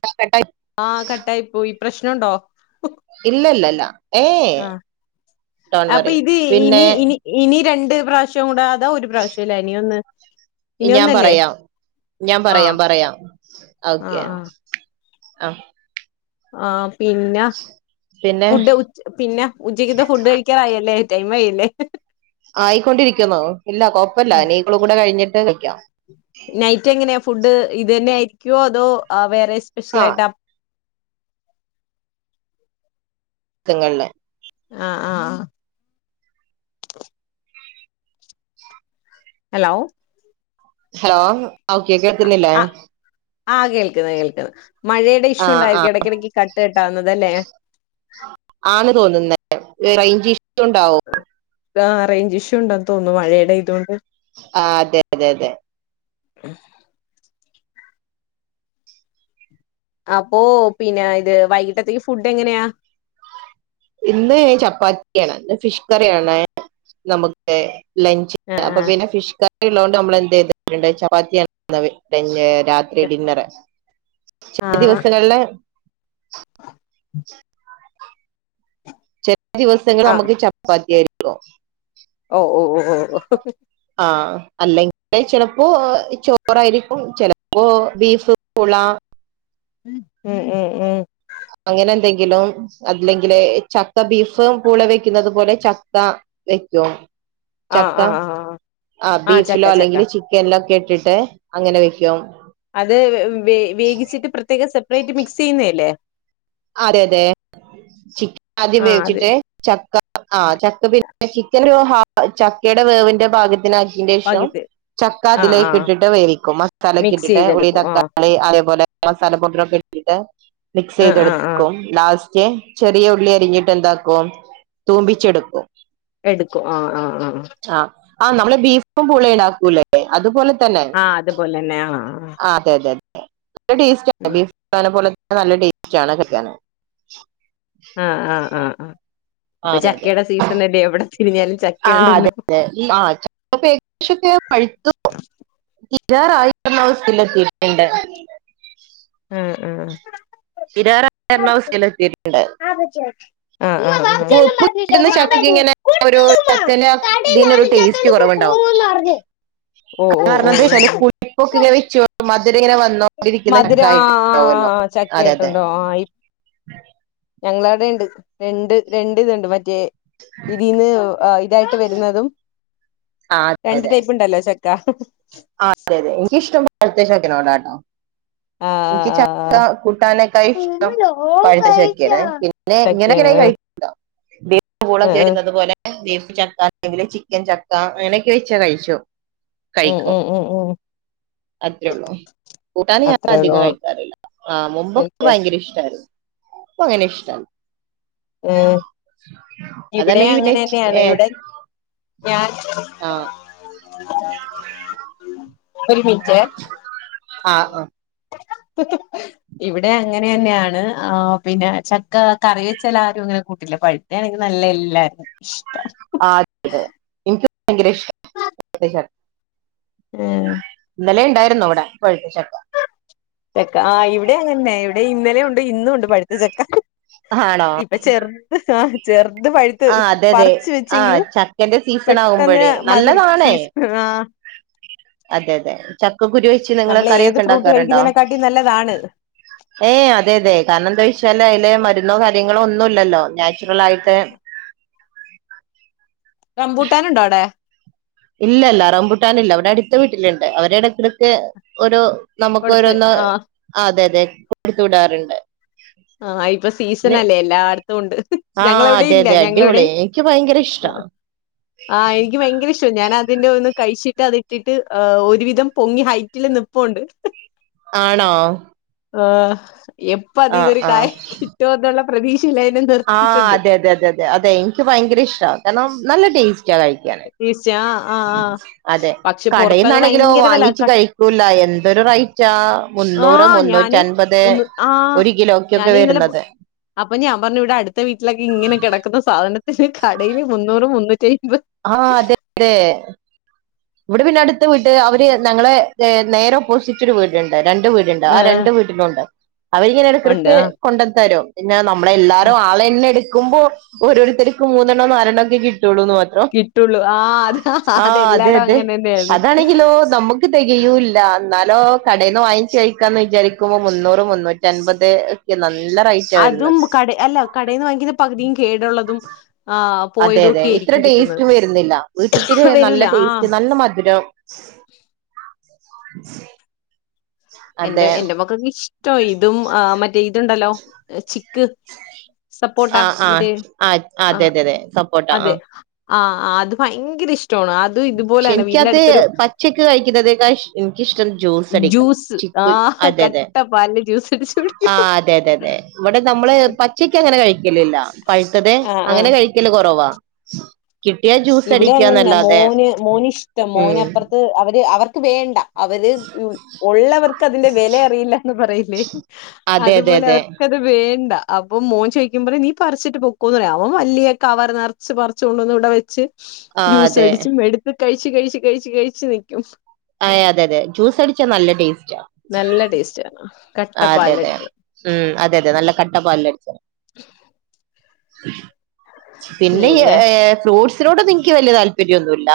ന്താ കട്ടായോ? ആഹ് കട്ടായിപ്പോയി. പ്രശ്നോണ്ടോ? ഇല്ലല്ലല്ല. ഏയ് ഡോൺ അപ്പൊ വറി ഇത് ഇനി പിന്നെ ഇനി ഇനി രണ്ട് പ്രാവശ്യം കൂടെ അതോ ഒരു പ്രാവശ്യല്ലേ ഇനി ഒന്ന്. ഇനി ഞാൻ ഒന്നല്ലേ പറയാം. ഞാൻ പറയാം ആഹ് പറയാം. ഓക്കെ ആഹ് ആഹ് ആ പിന്ന പിന്നെ ഫുഡ് ഉ ച്ച പിന്ന ഉച്ചക്കത്തെ ഫുഡ് കഴിക്കാറായല്ലേ? ടൈമായല്ലേ? ആയിക്കൊണ്ടിരിക്കുന്നു. ഇല്ല കൊഴപ്പല്ലാ. ഞ്ഞി ഈ കാൾ കൂടെ കഴ്ഞ്ഞിട്ട് കയ്ക്കാം. നൈറ്റ് എങ്ങനെയാ ഫുഡ് ഇത് തന്നെ ആയിരിക്കുവോ അതോ ആ വേറെ സ്പെഷ്യൽ ആ ആയിട്ടാ നിങ്ങളുടെ ആഹ ആഹ് [unintelligible] ഹലോ ഹലോ ഓക്കെ കേൾക്കുന്നില്ലേ ആഹ് ആഹ് കേൾക്കുന്നു കേൾക്കുന്നു മഴയുടെ ആ ഇഷ്യൂ ആ ഉണ്ടായിരിക്കും ഇടയ്ക്കിടക്ക് കട്ട് കട്ടാവുന്നത് അല്ലേ ആണ് തോന്നുന്നത് റയ്ഞ്ച് ഇഷ്യു ഉണ്ടാവും ആഹ് റേഞ്ച് ഇഷ്യൂ ഉണ്ടന്ന് തോന്നുന്നു മഴയുടെ ഇത് കൊണ്ട് ആഹ് അതെ അതെ അതെ ഉം [unintelligible] അപ്പോ പിന്നെ ഇത് വൈകിട്ടത്തേക്ക് ഫുഡ് എങ്ങനെയാ ഇന്ന് ചപ്പാത്തി ആണ് ഇന്ന് ഫിഷ് കറിയാണ് നമുക്ക് ലഞ്ച് ആഹ് അപ്പ ആഹ് പിന്നെ ഫിഷ് കറി ഉള്ളതൊണ്ട് നമ്മള്യെന്ത് ച്വയ്തിട്ടുണ്ടെന്ന ചപ്പാത്തി രാത്രി ഒരുഡിന്നറ് ചില ആഹ് ദിവസങ്ങളില് ദിവസങ്ങളൾ ആഹ് നമ്മുക്ക് ചപ്പാത്തി ആയിരിക്കോ ഓ ഓ ഓ ഓ ഓ ഹിക്ഹ്ഹ് ആഹ അല്ലെങ്കിൽ ചിലപ്പോ ചോറായിരിക്കും ചിലപ്പോ ബീഫ് പുള മം മം മം അങ്ങനെ എന്തെങ്കിലും അല്ലെങ്കില് ചക്ക ബീഫും കൂടെ വെക്കതു പോലെ ചക്ക വെക്കോ ആഹ് ചക്ക ആഹ് ആഹ് ആ ആഹ് ബീഫിലോ ചക്ക ചക്ക അല്ലെങ്കിൽ ചിക്ക എല്ലാം ഒക്കെ ഇട്ടിട്ട് അങ്ങനെ വെക്കും അത് വ വേകിച്ചിട്ട് പ്രത്യേകം സെപ്പറേറ്റ് മിക്സ് ചെയ്യുന്ന അല്ലേ അതെ അതെ ചിക്കൻ ആദ്യം ആഹ് അതെ വേവിച്ചിട്ട് ചക്ക ആ ചക്ക പിന്നെ ചിക്കൻ അഫ് ചക്കയുടെ വേവിന്റെ പാകത്തിന് അതിനുശേഷം പകുതി ആഹ് ചക്കാതിലൊക്കെ ആഹ് ഇട്ടിട്ട് വേവിക്കും മസാലക്കെ മിക്സ് ഇട്ടിട്ട് ചെയ്തെടുക്കും ആഹ് തക്കാള അേപലെ അവസാനം [unintelligible] ഇട്ടിട്ട് മിക്സ് ആഹ് ചെയ്തെടുക്കും ആഹ് ആഹ് കും ലാസ്റ്റ് ചെറിയ ഉള്ളി അരിഞ്ഞിട്ട് എന്താക്കും തൂമ്പിച്ചെടുക്കും എടുക്കും ആ ആ ആഹ ആ ആ നമ്മെ ബീഫും പള ഉണ്ടാക്കൂലേ അതുപോലെ തന്നെ ആ അതുപോലെ തന്നെ ആ ആ അതെ അതെ അതെ നല്ല ടേസ്റ്റ് ബീഫ് പോലെെ നല്ല ടേസ്റ്റ് ആണ് കുന്നത് ആഹ് ആഹ് ആഹ് ആഹ് ആ ഇപ്പൊ അതെ അതെ ചക്കയുടെ സീസൺ അല്ലേ എവിടെ തിരിഞ്ഞാലും ആ അതെ ചക്കയുണ്ടല്ലോ അതെ ആ ചപ്പോ ഏകദേശം പഴുത്ത്പോ ഇരാറായിരുന്ന സ്ഥലത്തിട്ടുണ്ട് മം മം തീരാറാക്കുന്ന അവസ്ഥയിൽ എത്തിയിട്ടുണ്ട് [unintelligible] ആആാാ വാപ്പച്ചിയൊന്നും പറഞ്ഞില്ല കിട്ടുന്ന ഉമ്മ ചക്കക്ക് ഇങ്ങനെ കുട്ടിയില്ലയുമ്മ കടയിൽ ആളില്ലാത്ത കുറവുണ്ടാകും ഓ ഓ ഓ കാരണമെന്ത് വെച്ചാൽ [unintelligible] ഓ ഇ ഇങ്ങനെ മധുര ആ ആ വന്നോണ്ടിരിക്കുന്നക്കായിട്ടുല്ലോ ആ അതെ അതെ ചക്കയായിട്ടുണ്ടോ ഞങ്ങള അവിടെ ഉണ്ട് രണ്ട് രണ്ട് ഇതുണ്ട് മറ്റേ ഇതിന്ന് ഇതായിട്ട് വരുന്നതും ആ അതെ രണ്ട് അതെ ടൈപ്പ് ഉണ്ടല്ലോ [unintelligible] [unintelligible] ആ എനിക്ക് ആ ആ ചക്ക കൂട്ടാനൊക്കെ ഇഷ്ടം ഓൻ പഴുത്ത കഴിച്ചോ ചക്കാണ് പിന്നെ ചക്കയാണ് ഇങ്ങനെയൊക്കെയാണെങ്കിലും കഴി ആ ആ [unintelligible] ബീഫ് ചക്ക അല്ലെങ്കില് ചിക്കൻ ചക്ക അങ്ങനെയൊക്കെ വെച്ചാ കഴിച്ചോ ഉം കഴിക്കും ഉം ഉം ഉം അത്രയുള്ളൂ കൂട്ടാനിഞാ അത്രേ അധികം ഉള്ളൂ കഴിക്കാറില്ല ആഹ് മുമ്പൊക്കെ കഴിക്കാൻ ഭയങ്കര ഇഷ്ടമായിരുന്നു ഇപ്പ അങ്ങനെ ഇഷ്ടൽ ഏഹ് ഇവിടെ അതല്ലെങ്കി പിന്നെ അങ്ങനെ അന്നെയാണ് ഇവിടെ ഞാൻ ആഹ്. [unintelligible] [unintelligible] ഒരു മിൻറ്റെ. ആഹ് ഒ. [inaudible] ഇവിടെ അങ്ങനെ തന്നെയാണ് ആഹ് പിന്നെ ചക്ക കറി വെച്ചൽ ആരും ഇങ്ങനെ കൂട്ടില്ല പഴ് അങ്ങനെ ആണെങ്കി നല്ലെ എല്ലാ ആഹ് അത [unintelligible] അതെ എനിക്ക് ഭയങ്കരിഷ് [unintelligible] ഏഹ് ഇന്നലെ ഇണ്ടായിരുന്നോ ഇവടെ പഴുത്ത ചക്ക. ചക്ക ആഹ് ഇവിടെ അങ്ങന്നെ ഇവിടെം ഇന്നലെ ഉണ്ട് ഇന്നുണ്ട് പഴുത്ത ചക്ക. ആണോ ഇപ്പൊ ചെറുത് ആഹ് ചെറുത് പഴുത്ത് ആ അതെ അതെ പറിച്ച് ആ വെച്ചെങ്കിലും ചക്കന്റെ സീസൺ പെട്ടെന്ന് ആകുമ്പോഴേ മതുരി നല്ലതാണേ സീസ് ആഹ്. അതെ അതെ ചക്കക്കുരു വെച്ച് നിങ്ങള് നമ്മൾ ഏത് കറിയൊക്കെ ഫ്രൂട്ട് ഇണ്ടാക്കാറുണ്ടോ? കഴിക്കുന്നതിനെക്കാട്ടി നല്ലതാണ് ഏയ അതെ അതെ കാരണം എന്താ വച്ചാല് അയില് മ രുന്നോ കാര്യങ്ങളോ ഒന്നുമില്ല ല്ലോ നാച്ചുറൽ ആയിട്ട് റംമ്പൂട്ടാനുണ്ടോ ആടെ? ഇല്ല ഇല്ല റംബൂട്ടാനില്ല ഇവിടെ അടുത്ത വീട്ടിലുണ്ട് അവര് ഇടക്കിടയ്ക്ക് ഓരോ നമുക്ക്‌ കൊടുത്ത് ഓരോന്ന് ആ അതെ അതെ കൊടുത്ത് വിടാറുണ്ട്. ആഹ് ഇപ്പ സീസൺ ന്ന് അല്ലേ എല്ലാടുത്തും ഉണ്ട് ഞങ്ങളവിടെം ഇല്ല ഞങ്ങളവിടെം യ്ക്ക് ഭയങ്കര ഇഷ്ടാ. ആഹ് എനിക്ക് ഭയങ്കര ഇഷ്ടാ ഞാന് അതിന്റെ ഒന്ന് കഴിച്ചിട്ട് അത് ട്ടിട്ട് ഒരുവിധം പൊങ്ങി ഹൈറ്റില് നിപ്പൊണ്ട്. ആണോ? ആഹ് എപ്പ ആ അതീന്നൊരു കായ കിട്ടുമെന്നുള്ള പ്രതീക്ഷയിലായി ആഹ് അതെ അതെ അതെ അതെ എനിക്ക് ഭയങ്കര ഇഷ്ടാ കാരണം നല്ല ടേസ്റ്റാ കഴി ടേസ്റ്റ് ആഹ് ആഹ് ആഹ് പക്ഷെ പൊറത്തൊക്കെ ഭയങ്കര വെല ച്ച് ക കഴിക്കൂല എന്തൊരു റൈറ്റാ മുന്നൂറ് ആഹ് ഞാന് മുന്നൂറ്റൻമ്പത് ഒന്ന് ആഹ് ഒരു കിലോ യ്ക്ക്‌ ഞാന് ഇന്നലെ പോ- വരുന്നത്. അപ്പൊ ഞാൻ പറഞ്ഞു ഇവിടെ അടുത്ത വീട്ടിലൊക്കെ ഇങ്ങനെ കിടക്കുന്ന സാധനത്തിന് കടയിൽ മുന്നൂറ് മുന്നൂറ്റയ്മ്പത് ആഹ് അതെ അതെ. ഇവിടെ പിന്നെ അടുത്ത വീട്ട് അവര് നങ്ങളെ നേരെ ഓപ്പോസിറ്റ് ഒരു വീടുണ്ട് രണ്ട് വീട് രുണ്ടോ ആ ഏഹ് രണ്ട് വീട്ടിലുണ്ട് അവരിങ്ങനെ ഉണ്ട് ഇടയ്ക്കിടക്ക് കൊണ്ട്ത്തരും പിന്നെ ന ആഹ് മ്മളെല്ലാരും ആളെണ്ണി എടുക്കുമ്പോ ഓരോരുത്തർക്ക് മൂന്നെണ്ണം നാല് എണ്ണം ഒക്കെ കിട്ടുള്ളൂ എന്ന് മാ കിട്ടുള്ളൂ ആഹ് അതാ അതെല്ലായിടോം അങ്ങനെ തന്നെയാണ്. ന്തെ കിലോ നമുക്ക് തെകയൂല്ല എന്നാലോ കടേന്ന് വാങ്ങിച്ചു കഴിക്കാ എന്ന് വിചാരിക്കുമ്പോ മുന്നൂറ് മുന്നൂറ്റി റ്റൻപത് ഒക്കെ നല്ല റൈറ്റാ അതും വരുന്നത്. കട അല്ല കടേന്ന് വാങ്ങിക്കുന്ന പകുതിയും കേടുള്ളതും ആഹ് അതെ അതെ പോയതൊക്കെ ഇത്ര ആയിരിക്കും കിട്ടുന്നത് ടേസ്റ്റ് വരുന്നില്ല വീട്ടിത്തേന് നല്ല വരൂല ആഹ് ടേസ്റ്റ് നല്ല മധുരം. എന്റെ അതെ എന്റെ മക്കക്ക് ഇഷ്ടാ ഇതും ആഹ് മറ്റേ ഇതുണ്ടല്ലോ ചിക്ക് സപ്പോട്ടാ മറ്റേ ആഹ് രെ സപ്പോട്ട് അതെ ആഹ് ആഹ് അത് ഭയങ്കര ഇഷ്ടമാണ് അ ക്ഷേ എനിക്കത് പച്ചക്ക് കഴിക്കുന്നതേക്കാ എനിക്കിഷ്ടം ജ്യൂസ് അടിക്കണം ജ്യൂസ് ചി ക്കു ആഹ് അതെ അതെ കട്ട പാലില് ജ്യൂസ് അടിച്ചു കുടിക്കും ആഹ് അതെ അതെ അതെ. ഇവിടെ നമ്മള് പച്ചക്ക് അങ്ങനെ കഴിക്കലില്ല പഴുത്തത് ആഹ് ആഹ് അങ്ങനെ കഴിക്കല് കൊറവാ. കിട്ടിയാ ജ്യൂസ് ഇവിടെ അങ്ങനെന്നെ അടിക്കാന്നല്ലാതെ മോന് മോന് ഇഷ്ടാ ഉം മോനപ്പറത്ത് അവര് അവർക്ക് വേണ്ട അവര് ഉള്ളവർക്ക് അതിന്റെ വില അറിയില്ലന്ന് പറയില്ലേ അതെ അതെ അതുപോലെ അതെ അവർക്ക് അത് വേണ്ട അപ്പം മോൻ ചോയിക്കുമ്പോ നീ പറിച്ചിട്ട് പൊക്കോന്ന് പറയും അവൻ വല്യ കവർ നെറ പറിച്ച് കൊണ്ടന്ന് ഇവിടെ വെച്ച് ആ ജ്യൂസ് അതെ അടിച്ചും എടുത്ത് കഴിച്ച് കഴിച്ച് കഴിച്ച് കഴിച്ച് നിക്കും അയ് അതെ അതെ ജ്യൂസ് അടിച്ചാ നല്ല ടേസ്റ്റാ നല്ല ടേസ്റ്റാ അതെ അതെ ഉം അതെ അതെ നല്ല കട്ടപ്പാലിൽ അടിച്ചാ പിന്നെ ഏഹ് ഫ്രൂട്ട്സിനോടൊന്നും എനിക്ക് വല്യ താല്പര്യൊന്നുല്ല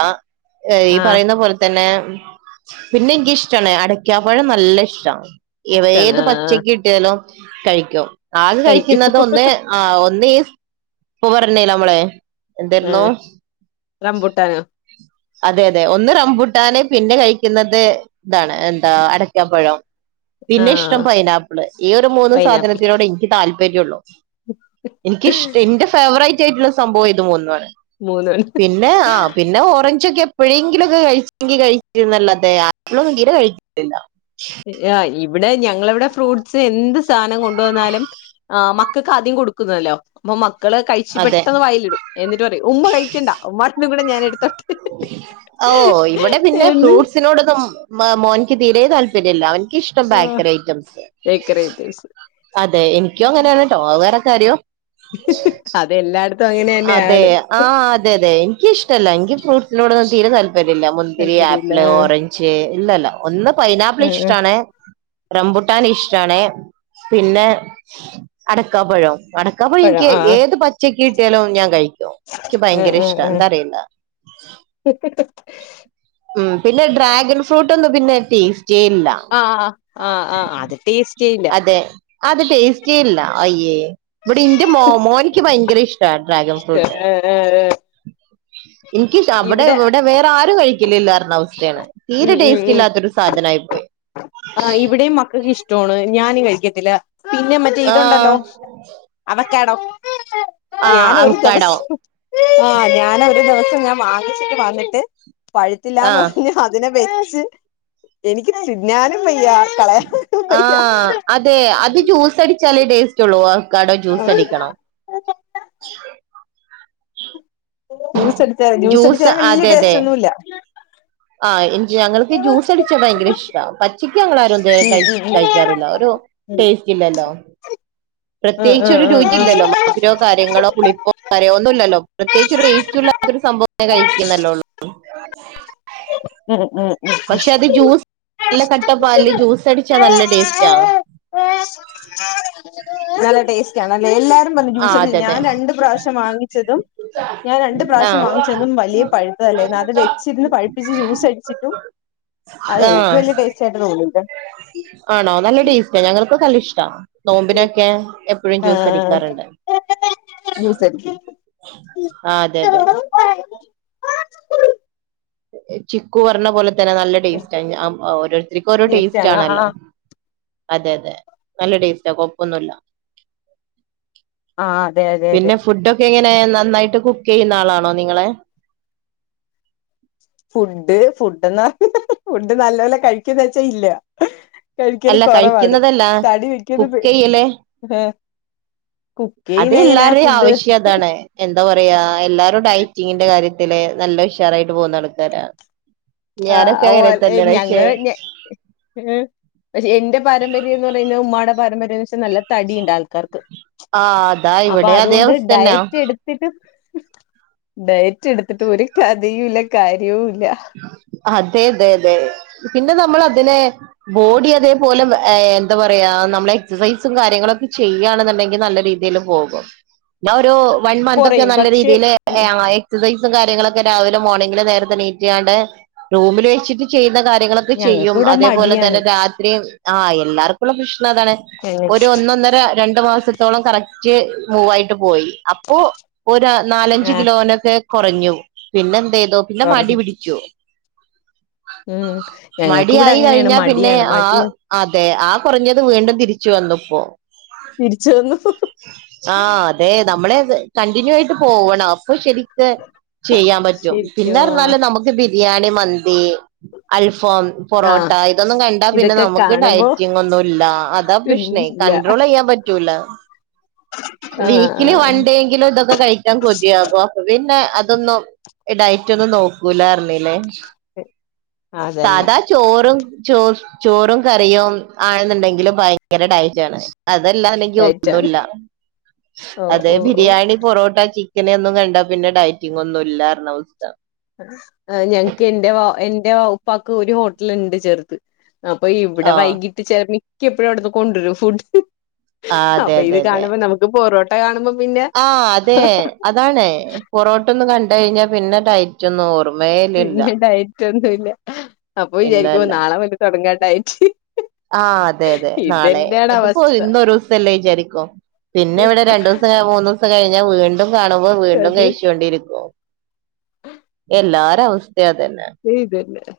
ഏഹ് ഈ ആഹ് പറയുന്ന പോലെ തന്നെ പിന്നെ എനിക്ക് ഇഷ്ടാണ് അടക്കാപ്പഴം നല്ല ഇഷ്ടാ ഇഷ്ടാണ് ഏത് ആഹ് പച്ചക്ക് കിട്ടിയാലും കഴിക്കും ആകെ കഴിക്കും കഴിക്കുന്നത് ഒന്ന് ആഹ് ഒന്നീ ഇപ്പപറഞ്ഞില്ലെ നമ്മള് എന്തായിരുന്നു റംമ്പുട്ടാനോ അതെ അതെ ഒന്ന് റംമ്പുട്ടാന്, പിന്നെ കഴിക്കുന്നത് ഇതാണ്, എന്താ അടക്കാപ്പഴം. പിന്നെ ഇഷ്ടം ആഹ് പൈനാപ്പിള്. ഈ ഒരു മൂന്ന് പൈനാപ്പിൾ സാധനത്തിനോടെ എനിക്ക് താല്പര്യം ഒള്ളു. എനിക്ക് ഇഷ്ടം എന്റെ ഫേവറേറ്റ് ആയിട്ടുള്ള സംഭവം ഇത് മൂന്നാണ്. മൂന്നെണ്ണം പിന്നെ ആ പിന്നെ ഓറഞ്ച് ഓറഞ്ചൊക്കെ എപ്പോഴെങ്കിലൊക്കെ കഴിച്ചെങ്കിൽ കഴിച്ചെന്നല്ലാതെ ആപ്പിൾ ഒന്നും തീരെ കഴിച്ചിട്ടില്ല ആ ഇവിടെ ഞങ്ങളെ ഇവിടെ ഫ്രൂട്ട്സ് എന്ത് സാധനം കൊണ്ട വന്നാലും ആഹ് മ മക്കൾക്ക് ആദ്യം കൊടുക്കുന്നല്ലോ അപ്പൊ മക്കള് കഴിച്ചു അതെ പെട്ടെന്ന് വായിലിടും. എന്നിട്ട് പറയും. ഉമ്മ കഴിക്കണ്ട ഉമ്മാൻ്റെയും കൂടെ ഞാന് എടുേത്താട്ടെന്ന് ഓ ഇവിടെ പിന്നെ എന്ന് ഫ്രൂട്ട്സിനോടൊന്നും മോനിക്ക് തീരെ താല്പര്യമില്ല. അവൻ ഇഷ്ടം ആഹ് ബേക്കറി ഐറ്റംസ്. ഡെക്കറേറ്റീവ്സ് അതെ എനിക്കും അങ്ങനെയാണ് ട്ടോ. അത് വേറെ കാര്യം. അതെല്ലായിടത്തും അങ്ങനെ അതെ തന്നെയാണ് ആഹ് അതെ അതെ, എനിക്ക്ഷ്ടല്ല എനിക്ക് ഫ്രൂട്സിനോടൊന്നും തീരെ താൽ പര്യമില്ല. മുന്തിരി, താല്പര്യമില്ല ആപ്പിള്, ഓറഞ്ച് ഇല്ലല്ല, ഒന്ന് പൈനാപ്പിൾ ആഹ് ആഹ് ആഹ് ഇഷ്ടാണേ റംമ്പുട്ടാൻ ഇഷ്ടാണേ. പിന്നെ അടക്കാപ്പഴം അടക്കപ്പഴം പഴം എനിക്ക് ആഹ് ഏത് പച്ചക്ക് കിട്ടിയാലും ഞാൻ കഴിക്കും. എനിക്ക് ഭയങ്കര ഇഷ്ടാ. എന്താ അറിയില്ല ഹി ഹി ഹി... ഉം പിന്നെ ഡ്രാഗൺ ഫ്രൂട്ട് ഒന്നും പിന്നെ ടേസ്റ്റിയേ ഇല്ല ആഹ് ആഹ് ആഹ് അത് ടേസ്റ്റേ ഇല്ല. അതെ അത് ടേസ്റ്റി ഇല്ല. അയ്യേ, ഇവിടെ എന്റെ മോനിക്ക് ഭയങ്കരം ഇഷ്ടാ ഡ്രാഗൻ ഇഷ്ടാല്ലേ. [unintelligible] എനിക്ക് അവിടെ ഇവിടെ വേറെ ആരും കഴിക്കില്ല ഇല്ലാരുന്ന അവസ്ഥയാണ് ഉം തീരെ ടേസ്റ്റ് ഇല്ലാത്തൊരു സാധനായി പോയി. ആ ഇവിടെയും മക്കൾക്ക് ഇഷ്ടമാണ്. ഞാനും കഴിക്കത്തില്ല. പിന്നെ മറ്റേ ഇതുണ്ടല്ലോ ആഹ് അവക്കാഡോ ആഹ് ഞാനും ഒരു അവക്കാടോ ദിവസം ആഹ് ഞാനും ഒരു ദിവസം ഞാൻ വാങ്ങിച്ചിട്ട് വന്നിട്ട് പഴുത്തില്ലാന്ന് ആഹ് പറഞ്ഞ് അതിനെ വെച്ച്, എനിക്ക് തിന്നാനും വയ്യ. കളയാനും ആ വയ്യ അതെ. അത് ജ്യൂസ് അടിച്ചാലേ ടേസ്റ്റ് ഉള്ളൂ. അവക്കാടെ ജ്യൂസ് അടിക്കണം. ജ്യൂസ് ടിച്ചാല്, ജ്യൂസ് അടിച്ചാല് വലിയ അതെ അതെ ടേസ്റ്റ് ഒന്നുമില്ല. ആഹ് ഞങ്ങൾക്ക് ജ്യൂസ് അടിച്ചാ ഭയങ്കര ഇഷ്ടാ പ ചിക്കു ഞങ്ങളാരും ക ഉം ഉം കഴിക്കാറില്ല ഒരു ഉം ടേസ്റ്റ് ഇല്ലല്ലോ ഉം പ്രത്യേകിച്ച് ഒരു രുചി ഉം ഇല്ലല്ലോ. മതിരോ, കാര്യങ്ങളോ, പുളിപ്പോ മധുരം ഒന്നുമില്ലല്ലോ. പ്രത്യേകിച്ച് ഒരു ടേസ്റ്റ്ല്ലാതൊരു സംഭവം ഉം കഴിക്കുന്നല്ലേ ഉള്ളൂ. ഉം ഉം ഉം ഉം പക്ഷെ അത്. ജ്യൂസ് നല്ല കട്ടപ്പാലില്, ജ്യൂസ് അടിച്ചാ നല്ല ടെസ്റ്റാ നല്ല ടേസ്റ്റ് ആണല്ലേ എല്ലാരും പറഞ്ഞു ആ ജൂസടിച്ച അതെ അതെ ഞാൻ രണ്ട് പ്രാവശ്യം വാങ്ങിച്ചതും ഞാൻ രണ്ട് പ്രാവശ്യം ആഹ് വാങ്ങിച്ചതും വലിയ പഴുത്തതല്ലേനും അത് വെച്ചിരുന്ന് പഴത്ത് വെച്ച് ജ്യൂസ് അടിച്ചിട്ടും അതെനിക്ക് ആഹ് വലിയ ടേസ്റ്റ് ആയിട്ട് തോന്നിയില്ല. ആണോ നല്ല ടേസ്റ്റാ ഞങ്ങൾക്ക് നല്ല ഇഷ്ടാ നോമ്പിനൊക്കെ എപ്പോഴും ജ്യൂസ് ആഹ് അടിക്കാറുണ്ട്. ജ്യൂസ് അടിക്കും ആഹ് അതെ അതെ ആഹ് ചിക്കു പറഞ്ഞ പോലെ തന്നെ നല്ല ടേസ്റ്റാണ് ഓരോരുത്തർക്കും ഓരോ ടേസ്റ്റ് ആണ് ആണല്ലോ. ആഹ് അതെ അതെ നല്ല ടേസ്റ്റാ കൊഴപ്പൊന്നുല്ല. ആഹ് അതെ അതെ അതെ പിന്നെ ഫുഡൊക്കെ എങ്ങനെ നന്നായിട്ട് കുക്ക് ചെയ്യുന്ന ആളാണോ നിങ്ങള്. ഫുഡ് ഫുഡ് [unintelligible] ഫുഡ് നല്ല പോലെ കഴിക്കോന്ന് വെച്ചാ ഇല്ല. കഴിക്കല് അല്ല കൊറവാണ് കഴിക്കുന്നതല്ല തടി വെക്കരുത് കുക്ക് ചെയ്യല് ഏഹ് കുക്ക് അത് ചെയ്യുന്ന എങ്ങനെ എല്ലാവരുടെയും ഫുഡ് ആവശ്യം അതാണ് എന്താ പറയാ എല്ലാരും ഡയറ്റിങ്ങിന്റെ കാര്യത്തില് നല്ല ഉഷാറായിട്ട് പോകുന്ന ആൾക്കാരാണ് ആഹ് ഞാനൊക്കെ അങ്ങനെ തന്നെയാണ് ക്ഷേ ഉം പക്ഷെ എന്റെ പാരമ്പര്യം എന്ന് പറയുന്നത് ഉമ്മായുടെ പാരമ്പര്യം എന്ന് വെച്ചാ നല്ല തടിയുണ്ട് ആൾക്കാർക്ക് ആ അതാ അപ്പൊ ഇവിടെ അതേ അതുകൊണ്ട് അവസ്ഥ തന്നാ ഡയറ്റ് എടുത്ത് ഡയറ്റ് എടുത്തിട്ട് ഒരു കഥയും ഇല്ല കാര്യവും ഇല്ല അതെ അതെ അതെ പിന്നെ നമ്മൾ അതിനെ ബോഡി അതേപോലെ എന്താ പറയാ നമ്മൾ എക്സസൈസും കാര്യങ്ങളൊക്കെ ചെയ്യയാണെന്നുണ്ടെങ്കിൽ നല്ല രീതി രീതിയിൽ പോകും [inaudible] ഞാൻ ഒരു വൺ മന്ത് ഒക്കെ കൊറയും നല്ല പക്ഷെ രീതിയിൽ എക്സസൈസും കാര്യങ്ങളൊക്കെ രാവിലെ മോർണിങ്ങില് നേര തന്നെ ക്കാട്ട് റൂമിൽ വെച്ചിട്ട് ചെയ്യുന്ന കാര്യങ്ങളൊക്കെ ഞങ്ങക്ക് ചെയ്യും ഇവിടെ അതേപോലെ മടിയാണ് തന്നെ രാത്രി ആഹ് എല്ലാർക്കു മുള്ള പ്രശ്നം അതാണ് ഞങ്ങ ഒരു ഒന്നൊന്നര രണ്ട് മാസത്തി ത്തോളം കറക്റ്റ് മൂവായിട്ട് പോയി അപ്പോ ഒരു നാലഞ്ച് ആഹ് കിലോനൊക്കെ കുറഞ്ഞു പിന്നെ എന്ത ചെയ്തോ പിന്നെ മടി കൊറഞ്ഞു പിടിച്ചു ഉം ഞങ്ങക്ക് മടി ഇവിടെ ആയി അങ്ങനെയാണ് കഴിഞ്ഞാ പിന്നെ മടിയാണ് ആഹ് മടിയ അതെ ആഹ് കുറഞ്ഞത് വീണ്ടും തിരിച്ചു വന്നപ്പോ തിരിച്ചു വന്നു [unintelligible] ആഹ് അതെ നമ്മളെ കണ്ടിന്യൂ ആയിട്ട് പോവണം അപ്പൊ ശരി ചെയ്യാൻ പറ്റും ശരിക്കും പിന്നെ ആഹ് പറഞ്ഞാല് നമുക്ക് ബിരിയാണി മന്തി അൽഫം പൊറോട്ട ആഹ് ഇതൊന്നും കണ്ടാ പിന്നെ ഇതൊക്കെ നമുക്ക് കാണുമ്പോ ഡയറ്റിങ് ഒന്നും ഇല്ല അതാ പ്രശ്നേ ഇല്ല കൺട്രോൾ ചെയ്യാൻ പറ്റൂല [unintelligible] വീക്കിലി ആഹ് വൺ ഡേങ്കിലും ഇതൊക്കെ കഴിക്കാൻ കൊതിയാകോ പിന്നെ അതൊന്നും ഈ ഡയറ്റൊന്നും നോക്കൂല അറഞ്ഞീലേ അതന്നെ ചോറും ചോ ചോറും കറിയും ആണെന്നുണ്ടെങ്കിലും ഭയങ്കര ഡയറ്റ് ആണ് അതല്ലാ അല്ലെങ്കി ഡയറ്റാണ് ഒന്നുമില്ല ഓഹ് അതെ ഓഹ് ഓഹ് ബിരിയാണി പൊറോട്ട ചിക്കൻ ഒന്നും കണ്ടാ പിന്നെ ഡയറ്റിങ് ഒന്നും ഇല്ലാരുന്ന അവസ്ഥ ഞങ്ങക്ക് എന്റെ വ എന്റെ ഉപ്പക്ക് ഒരു ഹോട്ടലുണ്ട് ചെറുത് അപ്പൊ ഇവിടെ ആഹ് വൈകിട്ട് ചിലമിക്ക എപ്പഴും അവിടുന്ന് കൊണ്ടുവരും ഫുഡ് ആഹ് അതെ അപ്പൊ ഇത് അതെ അതെ കാണുമ്പോ നമുക്ക് പൊറോട്ട കാണുമ്പോ പിന്നെ ആഹ് അതെ അതാണ് പൊറോട്ടൊന്ന് കണ്ട് കഴിഞ്ഞാൽ പിന്നെ ഡയറ്റിനിച്ചോന്നും ഓർമ്മേ പിന്നെ ഡയറ്റ് ഒന്നുംല്ല അപ്പൊ ഇല്ല വിചാരിക്കുമുവ ഇല്ല നാളെ മുതൽ തുടങ്ങാൻ ഡയറ്റ് ആഹ് അതെ അതെ നാളെ ഇതന്നെയാണ് എതിപ്പോ അവസ്ഥ ഇന്നരു ദിവസംല്ലേ വിചാരിക്കോ പിന്നെ ഇവിടെ രണ്ടു ദിവസം മൂന്നു ദിവസം കഴിഞ്ഞാൽ വീണ്ടും കാണുമ്പോൾ വീണ്ടും അത് കഴിച്ചോണ്ടിരിക്കും എല്ലാരവസ്ഥിഅതന്നെ ചെയതല്ല [unintelligible]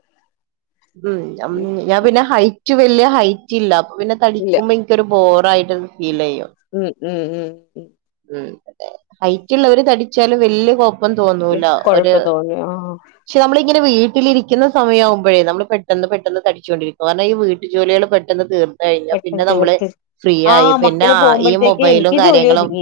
ഉം ഞാൻ പിന്നെ ഹൈറ്റ് വല്യ ഹൈറ്റ്ല്ല അപ്പൊ പിന്നെ ഇല്ല തടിക്കുമ്പഇൻ ക്കൊരു ബോറായിട്ടൊന്ന് ഫീലെയ്യും ഉം ഉം ഉം ഉം ഉം അതെ ഹൈറ്റ്ള്ളവര് തടിച്ചാലും വല്യ കൊഴ പ്പം തോന്നൂല ഒര് കൊഴപ്പം തോന്നി ആഹ് ക്ഷേ നമ്മളിങ്ങനെ വീട്ടിലിരിക്കുന്ന സമയയാവുമ്പഴേ നമ്മള് പെട്ടെന്ന് പെട്ടെന്ന് തടിച്ചുകൊണ്ടിരിക്കും കാരണം ഈ വീട് ട്ട് ജോലികൾ പെട്ടെന്ന് തീർ ത്ത് കഴിഞ്ഞ പിന്നെ പെട്ടെന്ന് നമ്മള് തീർത്ത് ഫ്രീ ആ ആയി, പിന്നാ മക്കള് ഈ പോകുമ്പോഴത്തേക്ക് മൊബൈലും എനിക്ക് ജോലി കാര്യങ്ങളും ഒതുങ്ങി